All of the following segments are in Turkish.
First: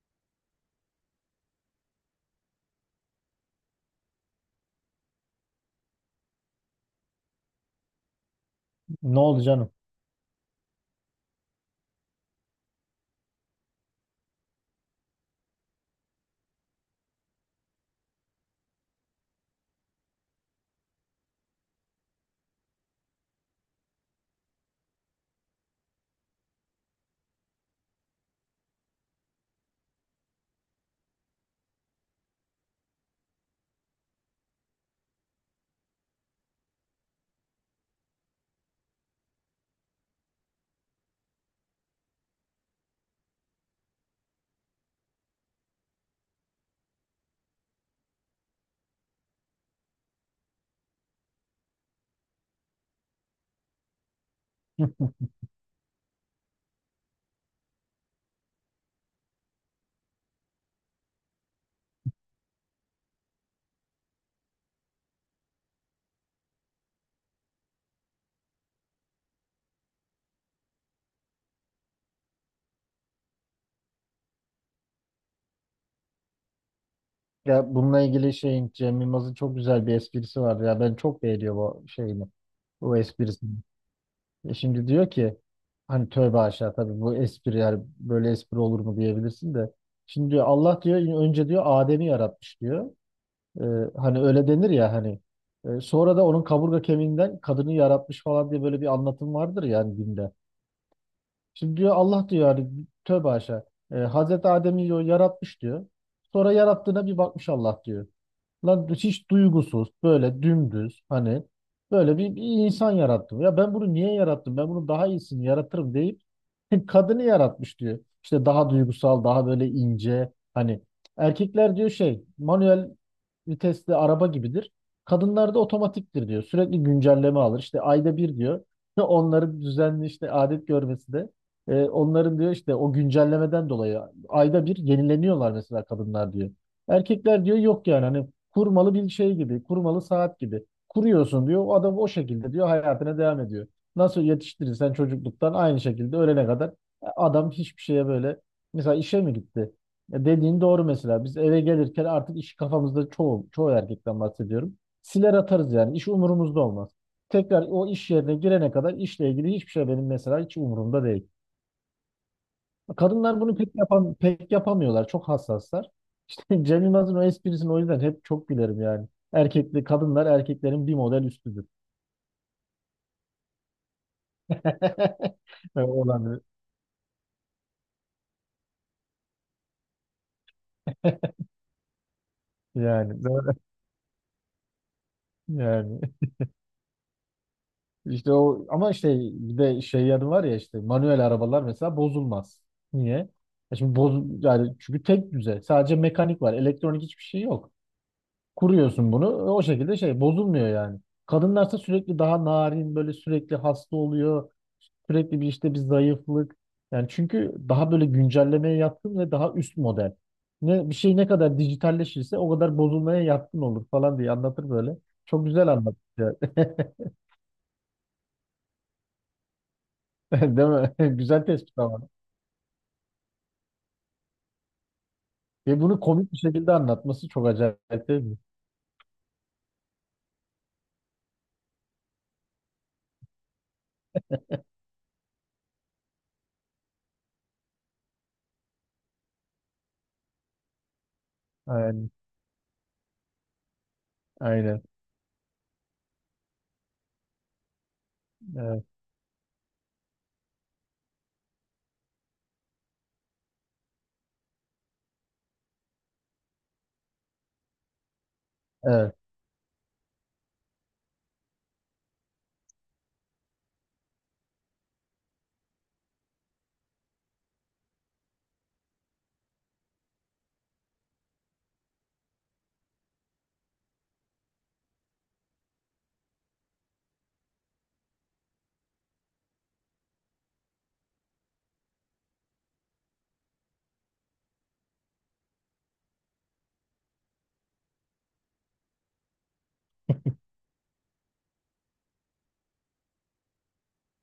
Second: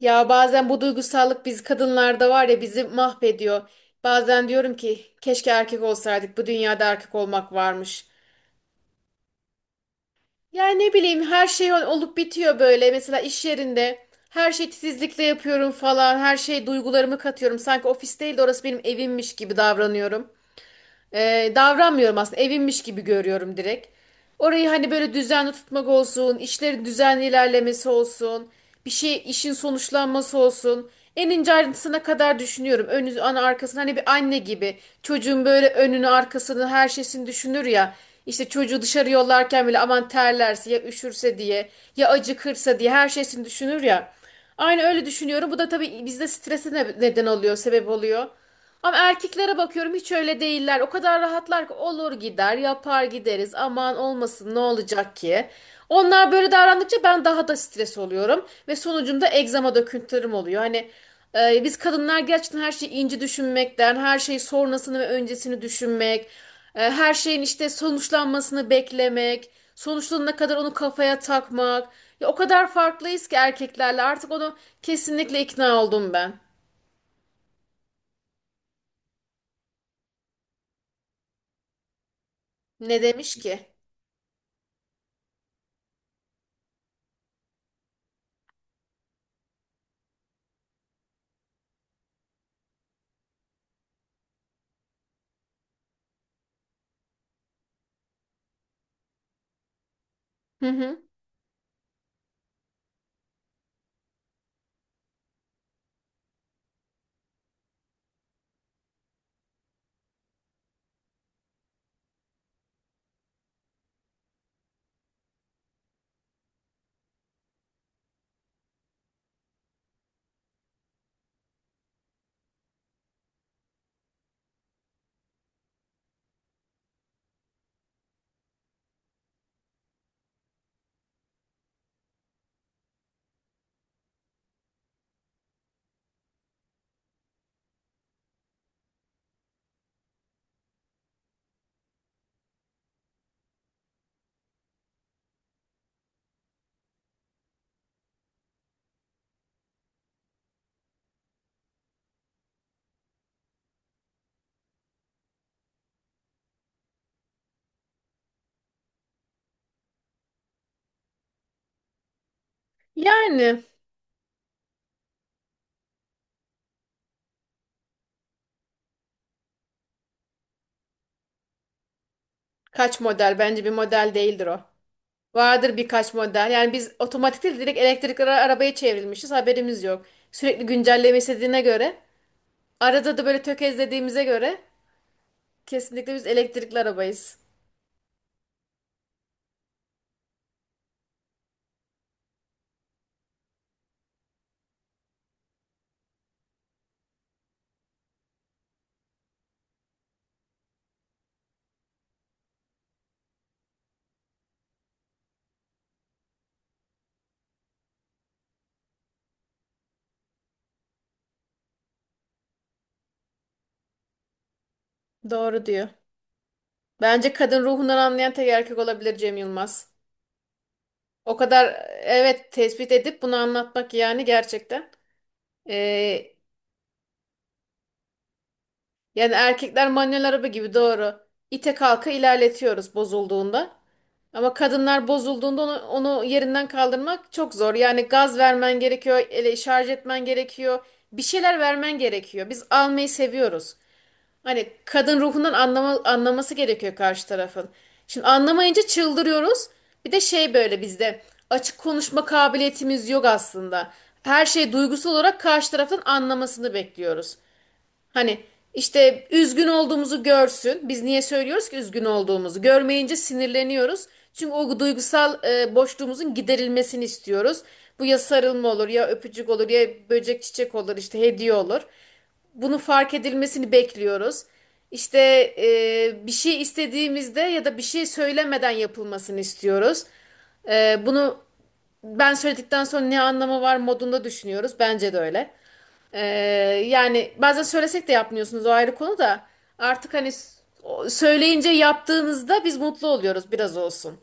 Ya bazen bu duygusallık biz kadınlarda var ya bizi mahvediyor. Bazen diyorum ki keşke erkek olsaydık. Bu dünyada erkek olmak varmış. Ne oldu canım? Yani ne bileyim her şey olup bitiyor böyle. Mesela iş yerinde her şeyi titizlikle yapıyorum falan. Her şey duygularımı katıyorum. Sanki ofis değil de orası benim evimmiş gibi davranıyorum. Davranmıyorum aslında. Evimmiş gibi görüyorum direkt. Orayı hani böyle düzenli tutmak olsun, işlerin düzenli ilerlemesi olsun, bir şey işin sonuçlanması olsun. En ince ayrıntısına kadar düşünüyorum. Önü, ana arkasını hani bir anne gibi çocuğun böyle önünü arkasını her şeysini düşünür ya. İşte çocuğu dışarı yollarken bile aman terlerse ya üşürse diye ya acıkırsa diye her şeysini düşünür ya. Aynı öyle düşünüyorum. Bu da tabii bizde strese neden oluyor, sebep oluyor. Ama erkeklere bakıyorum hiç öyle değiller. O kadar rahatlar ki olur gider, yapar gideriz. Aman olmasın ne olacak ki? Onlar böyle davrandıkça ben daha da stres oluyorum ve sonucunda egzama döküntülerim oluyor. Hani biz kadınlar gerçekten her şeyi ince düşünmekten, her şeyi sonrasını ve öncesini düşünmek, her şeyin işte sonuçlanmasını beklemek, sonuçlanana kadar onu kafaya takmak. Ya o kadar farklıyız ki erkeklerle artık onu kesinlikle ikna oldum ben. Ya bununla ilgili şeyin Cem Yılmaz'ın çok güzel bir esprisi var. Ya ben çok beğeniyor bu şeyini. Bu Ne demiş esprisini. ki? Şimdi diyor ki hani tövbe aşağı, tabii bu espri yani böyle espri olur mu diyebilirsin de. Şimdi diyor Allah diyor önce diyor Adem'i yaratmış diyor. E, hani öyle denir ya hani. Sonra da onun kaburga kemiğinden kadını yaratmış falan diye böyle bir anlatım vardır yani dinde. Hı hı. Şimdi diyor Allah diyor hani tövbe aşağı. Hazreti Adem'i diyor yaratmış diyor. Sonra yarattığına bir bakmış Allah diyor. Lan hiç duygusuz, böyle dümdüz hani böyle bir insan yarattım. Ya ben bunu niye yarattım? Ben bunun daha iyisini yaratırım deyip kadını yaratmış diyor. İşte daha duygusal, daha böyle ince. Hani erkekler diyor şey, manuel vitesli araba gibidir. Kadınlarda otomatiktir diyor. Sürekli güncelleme alır. İşte ayda bir diyor. Onların düzenli işte adet görmesi de onların diyor işte o güncellemeden dolayı ayda bir yenileniyorlar mesela kadınlar diyor. Erkekler diyor yok yani hani kurmalı bir şey gibi, kurmalı saat gibi. Kuruyorsun diyor. O adam o şekilde diyor hayatına devam ediyor. Nasıl yetiştirirsen çocukluktan aynı şekilde ölene kadar adam hiçbir şeye böyle mesela işe mi gitti? Ya dediğin doğru mesela. Biz eve gelirken artık işi kafamızda çoğu erkekten bahsediyorum. Siler atarız yani. İş umurumuzda olmaz. Tekrar o iş yerine girene kadar işle ilgili hiçbir şey benim mesela hiç umurumda değil. Kadınlar bunu Yani pek yapamıyorlar. Çok hassaslar. İşte Cem Yılmaz'ın o esprisini o yüzden hep çok gülerim yani. Erkekli kadınlar erkeklerin bir model üstüdür. kaç model bence bir model değildir o. Vardır birkaç Olan model. Yani biz otomatik değil direkt elektrikli arabaya çevrilmişiz haberimiz yok. Sürekli güncelleme istediğine göre yani. arada da böyle tökezlediğimize göre Yani. kesinlikle biz elektrikli arabayız. İşte o ama işte bir de şey yanı var ya işte manuel arabalar mesela bozulmaz. Niye? Ya şimdi yani çünkü tek düze. Sadece mekanik var. Elektronik hiçbir şey yok. Kuruyorsun bunu o şekilde şey bozulmuyor yani. Kadınlarsa sürekli daha narin böyle sürekli hasta oluyor. Sürekli bir işte bir zayıflık. Yani çünkü daha böyle güncellemeye yatkın ve daha üst model. Ne, bir şey ne kadar dijitalleşirse o kadar bozulmaya yatkın olur falan diye anlatır böyle. Çok Doğru güzel diyor. anlatır yani. Bence kadın ruhundan anlayan tek erkek olabilir Cem Yılmaz. Değil mi? O Güzel tespit kadar ama. evet tespit edip bunu anlatmak yani gerçekten. Ve bunu Ee, komik bir şekilde anlatması çok acayip değil mi? Yani erkekler manuel araba gibi doğru. İte kalka ilerletiyoruz bozulduğunda. Ama kadınlar bozulduğunda onu yerinden kaldırmak çok zor. Yani gaz vermen gerekiyor, ele şarj etmen gerekiyor. Bir şeyler vermen Aynen. gerekiyor. Biz almayı seviyoruz. Hani Aynen. kadın ruhundan anlaması gerekiyor karşı tarafın. Şimdi anlamayınca Evet. çıldırıyoruz. Bir de şey böyle bizde açık konuşma kabiliyetimiz yok aslında. Her şeyi duygusal olarak karşı tarafın anlamasını bekliyoruz. Hani Evet. işte üzgün olduğumuzu görsün. Biz niye söylüyoruz ki üzgün olduğumuzu? Görmeyince sinirleniyoruz. Çünkü o duygusal boşluğumuzun giderilmesini istiyoruz. Bu ya sarılma olur, ya öpücük olur, ya böcek çiçek olur, işte hediye olur. Bunu fark edilmesini bekliyoruz. İşte bir şey istediğimizde ya da bir şey söylemeden yapılmasını istiyoruz. Bunu ben söyledikten sonra ne anlamı var modunda düşünüyoruz. Bence de öyle. Ee, Yani bazen söylesek de yapmıyorsunuz o ayrı konu da artık hani söyleyince yaptığınızda biz mutlu oluyoruz biraz olsun.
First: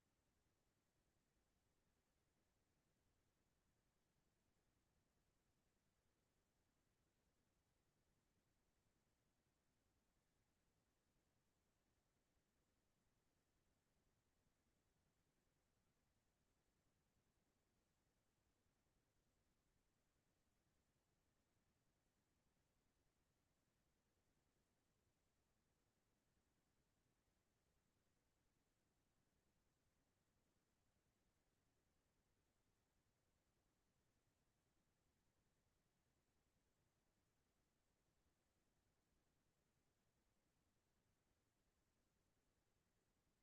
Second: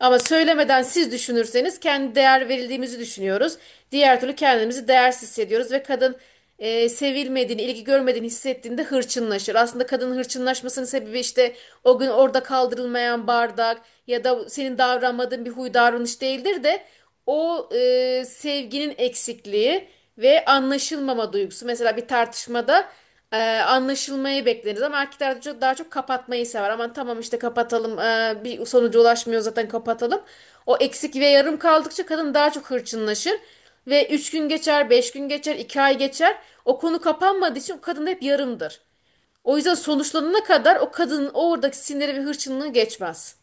Ama söylemeden siz düşünürseniz kendi değer verildiğimizi düşünüyoruz. Diğer türlü kendimizi değersiz hissediyoruz ve kadın sevilmediğini, ilgi görmediğini hissettiğinde hırçınlaşır. Aslında kadının hırçınlaşmasının sebebi işte o gün orada kaldırılmayan bardak ya da senin davranmadığın bir huy davranış değildir de o sevginin eksikliği ve anlaşılmama duygusu. Mesela bir tartışmada anlaşılmayı bekleriz ama erkekler de çok, daha çok kapatmayı sever. Aman tamam işte kapatalım bir sonuca ulaşmıyor zaten kapatalım. O eksik ve yarım kaldıkça kadın daha çok hırçınlaşır. Ve 3 gün geçer, 5 gün geçer, 2 ay geçer. O konu kapanmadığı için o kadın hep yarımdır. O yüzden sonuçlanana kadar o kadının oradaki siniri ve hırçınlığı geçmez.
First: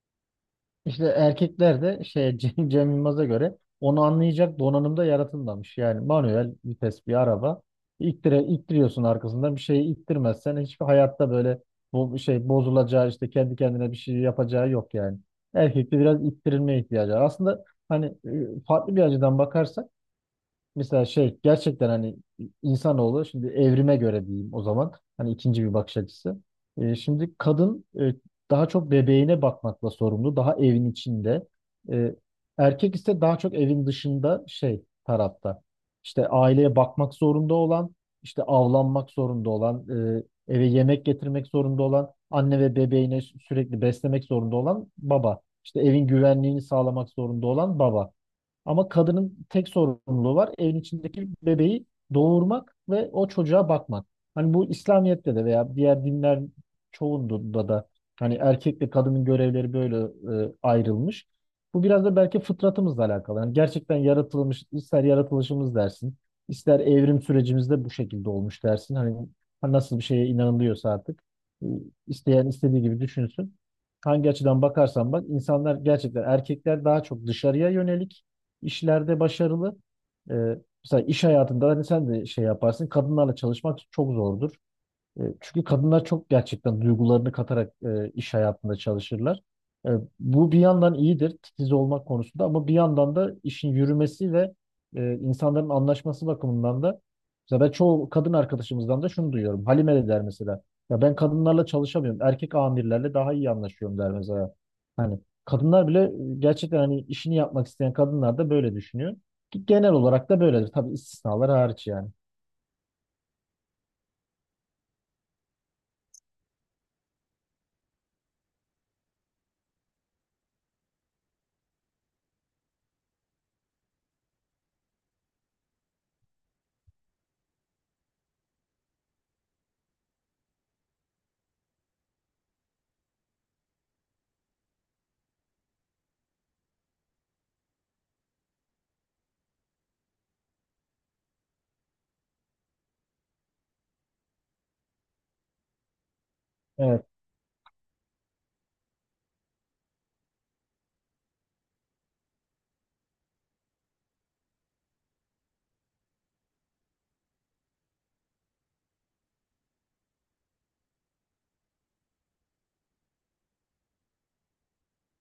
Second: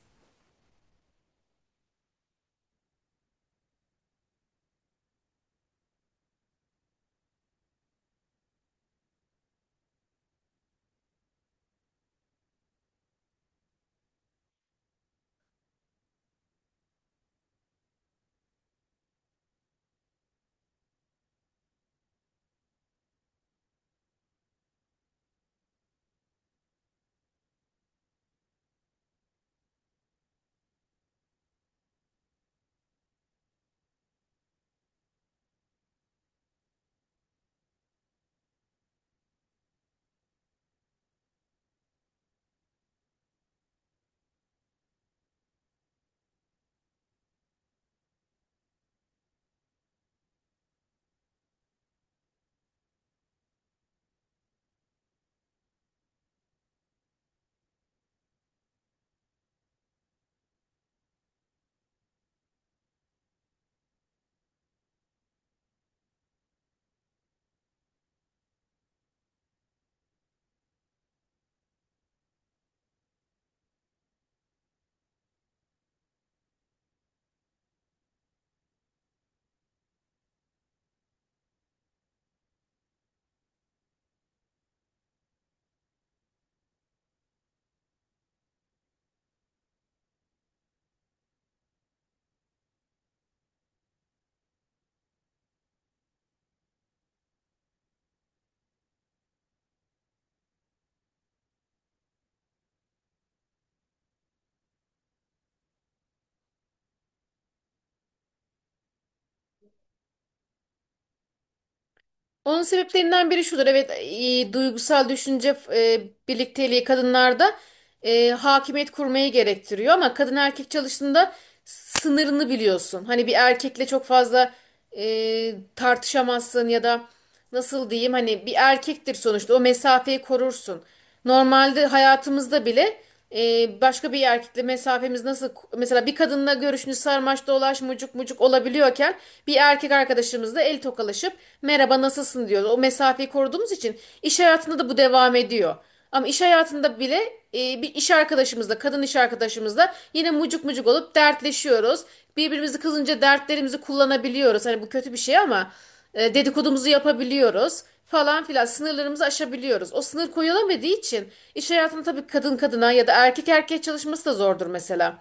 İşte erkekler de şey Cem Yılmaz'a göre onu anlayacak donanımda yaratılmamış. Yani manuel vites bir araba. İttiriyorsun arkasından bir şeyi ittirmezsen hiçbir hayatta böyle bu şey bozulacağı işte kendi kendine bir şey yapacağı yok yani. Erkekte biraz ittirilmeye ihtiyacı var. Aslında hani farklı bir açıdan bakarsak mesela şey gerçekten hani insanoğlu şimdi evrime göre diyeyim o zaman hani ikinci bir bakış açısı. Şimdi kadın daha çok bebeğine bakmakla sorumlu, daha evin içinde. E, Erkek ise daha çok evin dışında şey tarafta. İşte aileye bakmak zorunda olan, işte avlanmak zorunda olan, eve yemek getirmek zorunda olan, anne ve bebeğine sürekli beslemek zorunda olan baba. İşte evin güvenliğini sağlamak zorunda olan baba. Ama kadının tek sorumluluğu var. Evin içindeki bebeği doğurmak ve o çocuğa bakmak. Hani bu İslamiyet'te de veya diğer dinler çoğunda da hani erkekle kadının görevleri böyle ayrılmış. Bu biraz da belki fıtratımızla alakalı. Yani gerçekten yaratılmış, ister yaratılışımız dersin, ister evrim sürecimizde bu şekilde olmuş dersin. Hani nasıl bir şeye inanılıyorsa artık e, isteyen istediği gibi düşünsün. Hangi açıdan bakarsan bak insanlar gerçekten erkekler daha çok dışarıya yönelik işlerde başarılı. Ee, mesela iş hayatında hani sen de şey yaparsın. Kadınlarla çalışmak çok zordur. Çünkü kadınlar çok gerçekten duygularını katarak iş hayatında çalışırlar. E, Bu bir yandan iyidir titiz olmak konusunda ama bir yandan da işin yürümesi ve insanların anlaşması bakımından da mesela ben çoğu kadın arkadaşımızdan da şunu duyuyorum. Halime de der mesela. Ya ben kadınlarla çalışamıyorum. Erkek amirlerle daha iyi anlaşıyorum der mesela. Hani kadınlar bile gerçekten hani işini yapmak isteyen kadınlar da böyle düşünüyor. Ki genel olarak da böyledir. Tabii istisnalar hariç yani. Onun sebeplerinden biri şudur. Evet, duygusal düşünce birlikteliği kadınlarda hakimiyet kurmayı gerektiriyor ama kadın erkek çalıştığında sınırını biliyorsun. Hani bir erkekle çok fazla tartışamazsın ya da nasıl diyeyim hani bir erkektir sonuçta o mesafeyi korursun. Normalde hayatımızda bile başka bir erkekle mesafemiz nasıl mesela bir kadınla görüşünü sarmaş dolaş mucuk mucuk olabiliyorken bir erkek arkadaşımızla el tokalaşıp merhaba nasılsın diyoruz. O mesafeyi koruduğumuz için iş hayatında da bu devam ediyor. Ama iş hayatında Evet. bile bir iş arkadaşımızla, kadın iş arkadaşımızla yine mucuk mucuk olup dertleşiyoruz. Birbirimizi kızınca dertlerimizi kullanabiliyoruz. Hani bu kötü bir şey ama dedikodumuzu yapabiliyoruz falan filan. Sınırlarımızı aşabiliyoruz. O sınır koyulamadığı için iş hayatında tabii kadın kadına ya da erkek erkeğe çalışması da zordur mesela.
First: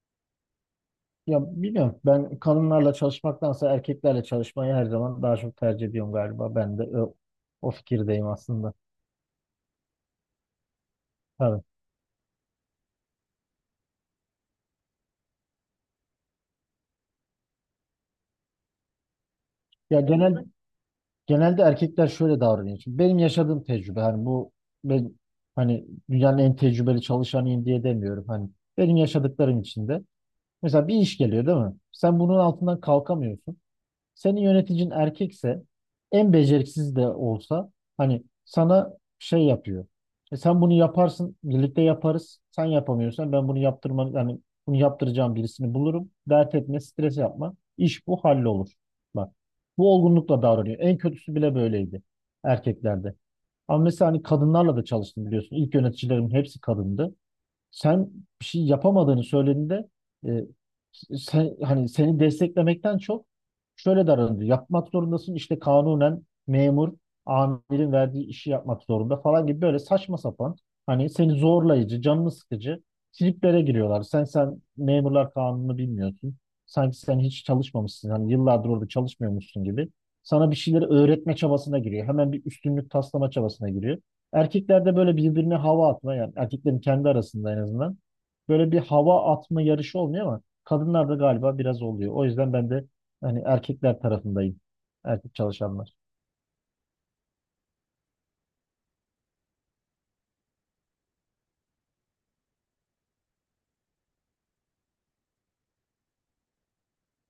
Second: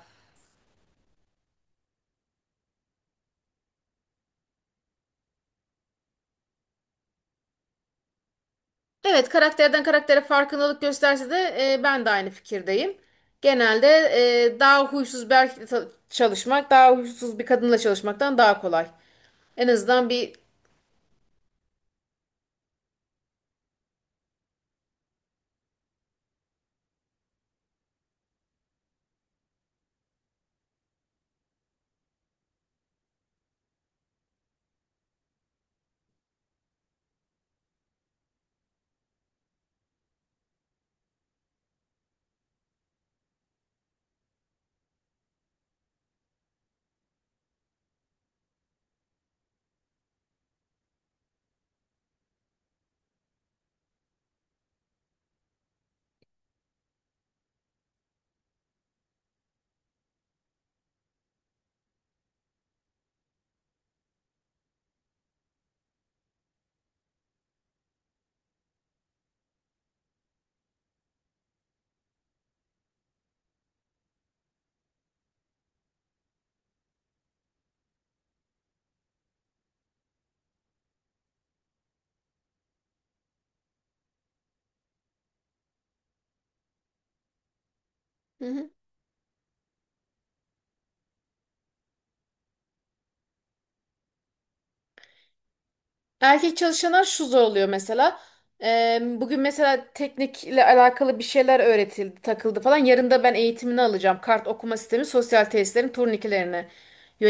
Ya bilmiyorum. Ben kadınlarla çalışmaktansa erkeklerle çalışmayı her zaman daha çok tercih ediyorum galiba. Ben de o fikirdeyim aslında. Evet, karakterden karaktere farkındalık gösterse de Tabii. Ben de aynı fikirdeyim. Genelde daha huysuz bir erkekle çalışmak, daha huysuz bir kadınla çalışmaktan daha kolay. En Ya azından bir. Genelde erkekler şöyle davranıyor. Şimdi benim yaşadığım tecrübe hani bu ben hani dünyanın en tecrübeli çalışanıyım diye demiyorum. Hani benim yaşadıklarım içinde. Mesela bir iş geliyor değil mi? Sen bunun altından kalkamıyorsun. Senin yöneticin erkekse en beceriksiz de olsa hani sana şey yapıyor. E sen bunu yaparsın, birlikte yaparız. Sen yapamıyorsan ben bunu yaptırma yani bunu yaptıracağım birisini bulurum. Dert etme, stres yapma. İş bu hallolur. Bak. Bu olgunlukla davranıyor. En kötüsü bile böyleydi erkeklerde. Ama mesela hani kadınlarla da çalıştım biliyorsun. İlk yöneticilerim hepsi kadındı, sen bir şey yapamadığını söylediğinde e, hani seni desteklemekten çok şöyle davranıyor. Yapmak zorundasın işte kanunen memur amirin verdiği işi yapmak zorunda falan gibi böyle saçma sapan hani seni zorlayıcı, canını sıkıcı triplere giriyorlar. Sen memurlar kanunu bilmiyorsun. Sanki sen hiç çalışmamışsın. Hani yıllardır orada çalışmıyormuşsun gibi. Sana bir şeyleri öğretme çabasına giriyor. Hemen bir üstünlük taslama çabasına giriyor. Erkeklerde böyle birbirine hava atma yani erkeklerin kendi arasında en azından Hı hı. böyle bir hava atma yarışı olmuyor ama kadınlarda galiba biraz oluyor. O yüzden ben de hani erkekler tarafındayım. Erkek çalışanlar. Erkek çalışanlar şu zorluyor mesela. Bugün mesela teknikle alakalı bir şeyler öğretildi, takıldı falan. Yarın da ben eğitimini alacağım. Kart okuma sistemi sosyal tesislerin turnikelerine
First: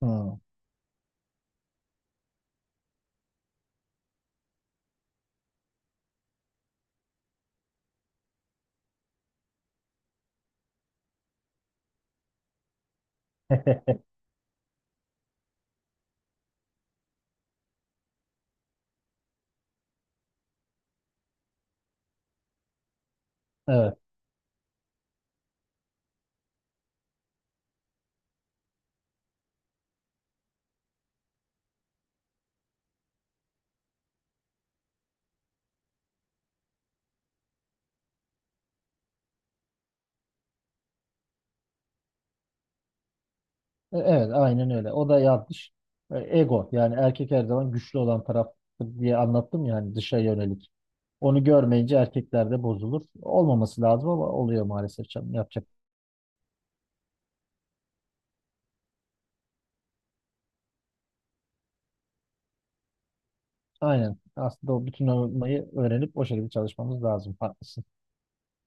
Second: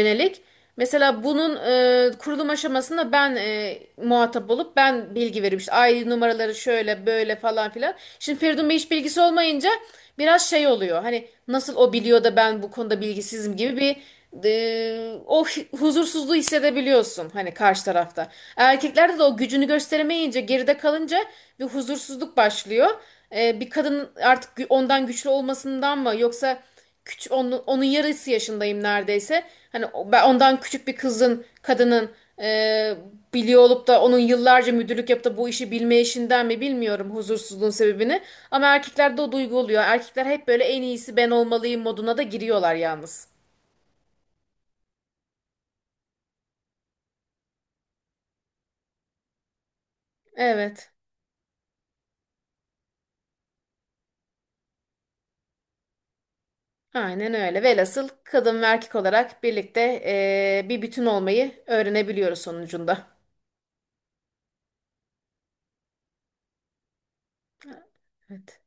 Hmm. Mesela bunun kurulum aşamasında ben muhatap olup ben bilgi veriyorum. İşte ID numaraları şöyle böyle falan filan. Şimdi Feridun Bey hiç bilgisi olmayınca biraz şey oluyor. Hani nasıl o biliyor da ben bu konuda bilgisizim gibi bir o huzursuzluğu hissedebiliyorsun hani karşı tarafta. Erkeklerde de o gücünü gösteremeyince, geride kalınca bir huzursuzluk başlıyor. Bir Evet. kadın artık ondan güçlü olmasından mı yoksa küçük onun, onun yarısı yaşındayım neredeyse. Hani ben ondan küçük bir kızın, kadının e, biliyor olup da onun yıllarca müdürlük yapıp da bu işi bilme işinden mi bilmiyorum huzursuzluğun sebebini. Ama erkeklerde o duygu oluyor. Erkekler hep böyle en iyisi ben olmalıyım moduna da giriyorlar yalnız. Evet, aynen öyle. O da yanlış. Ego yani erkek her zaman güçlü olan taraf diye anlattım ya hani dışa yönelik. Evet. Onu görmeyince erkeklerde bozulur. Olmaması lazım ama oluyor maalesef canım. Yapacak. Aynen öyle. Velhasıl kadın ve erkek olarak birlikte bir bütün olmayı öğrenebiliyoruz sonucunda. Aynen. Aslında o bütün olmayı öğrenip o şekilde çalışmamız lazım. Haklısın. Evet.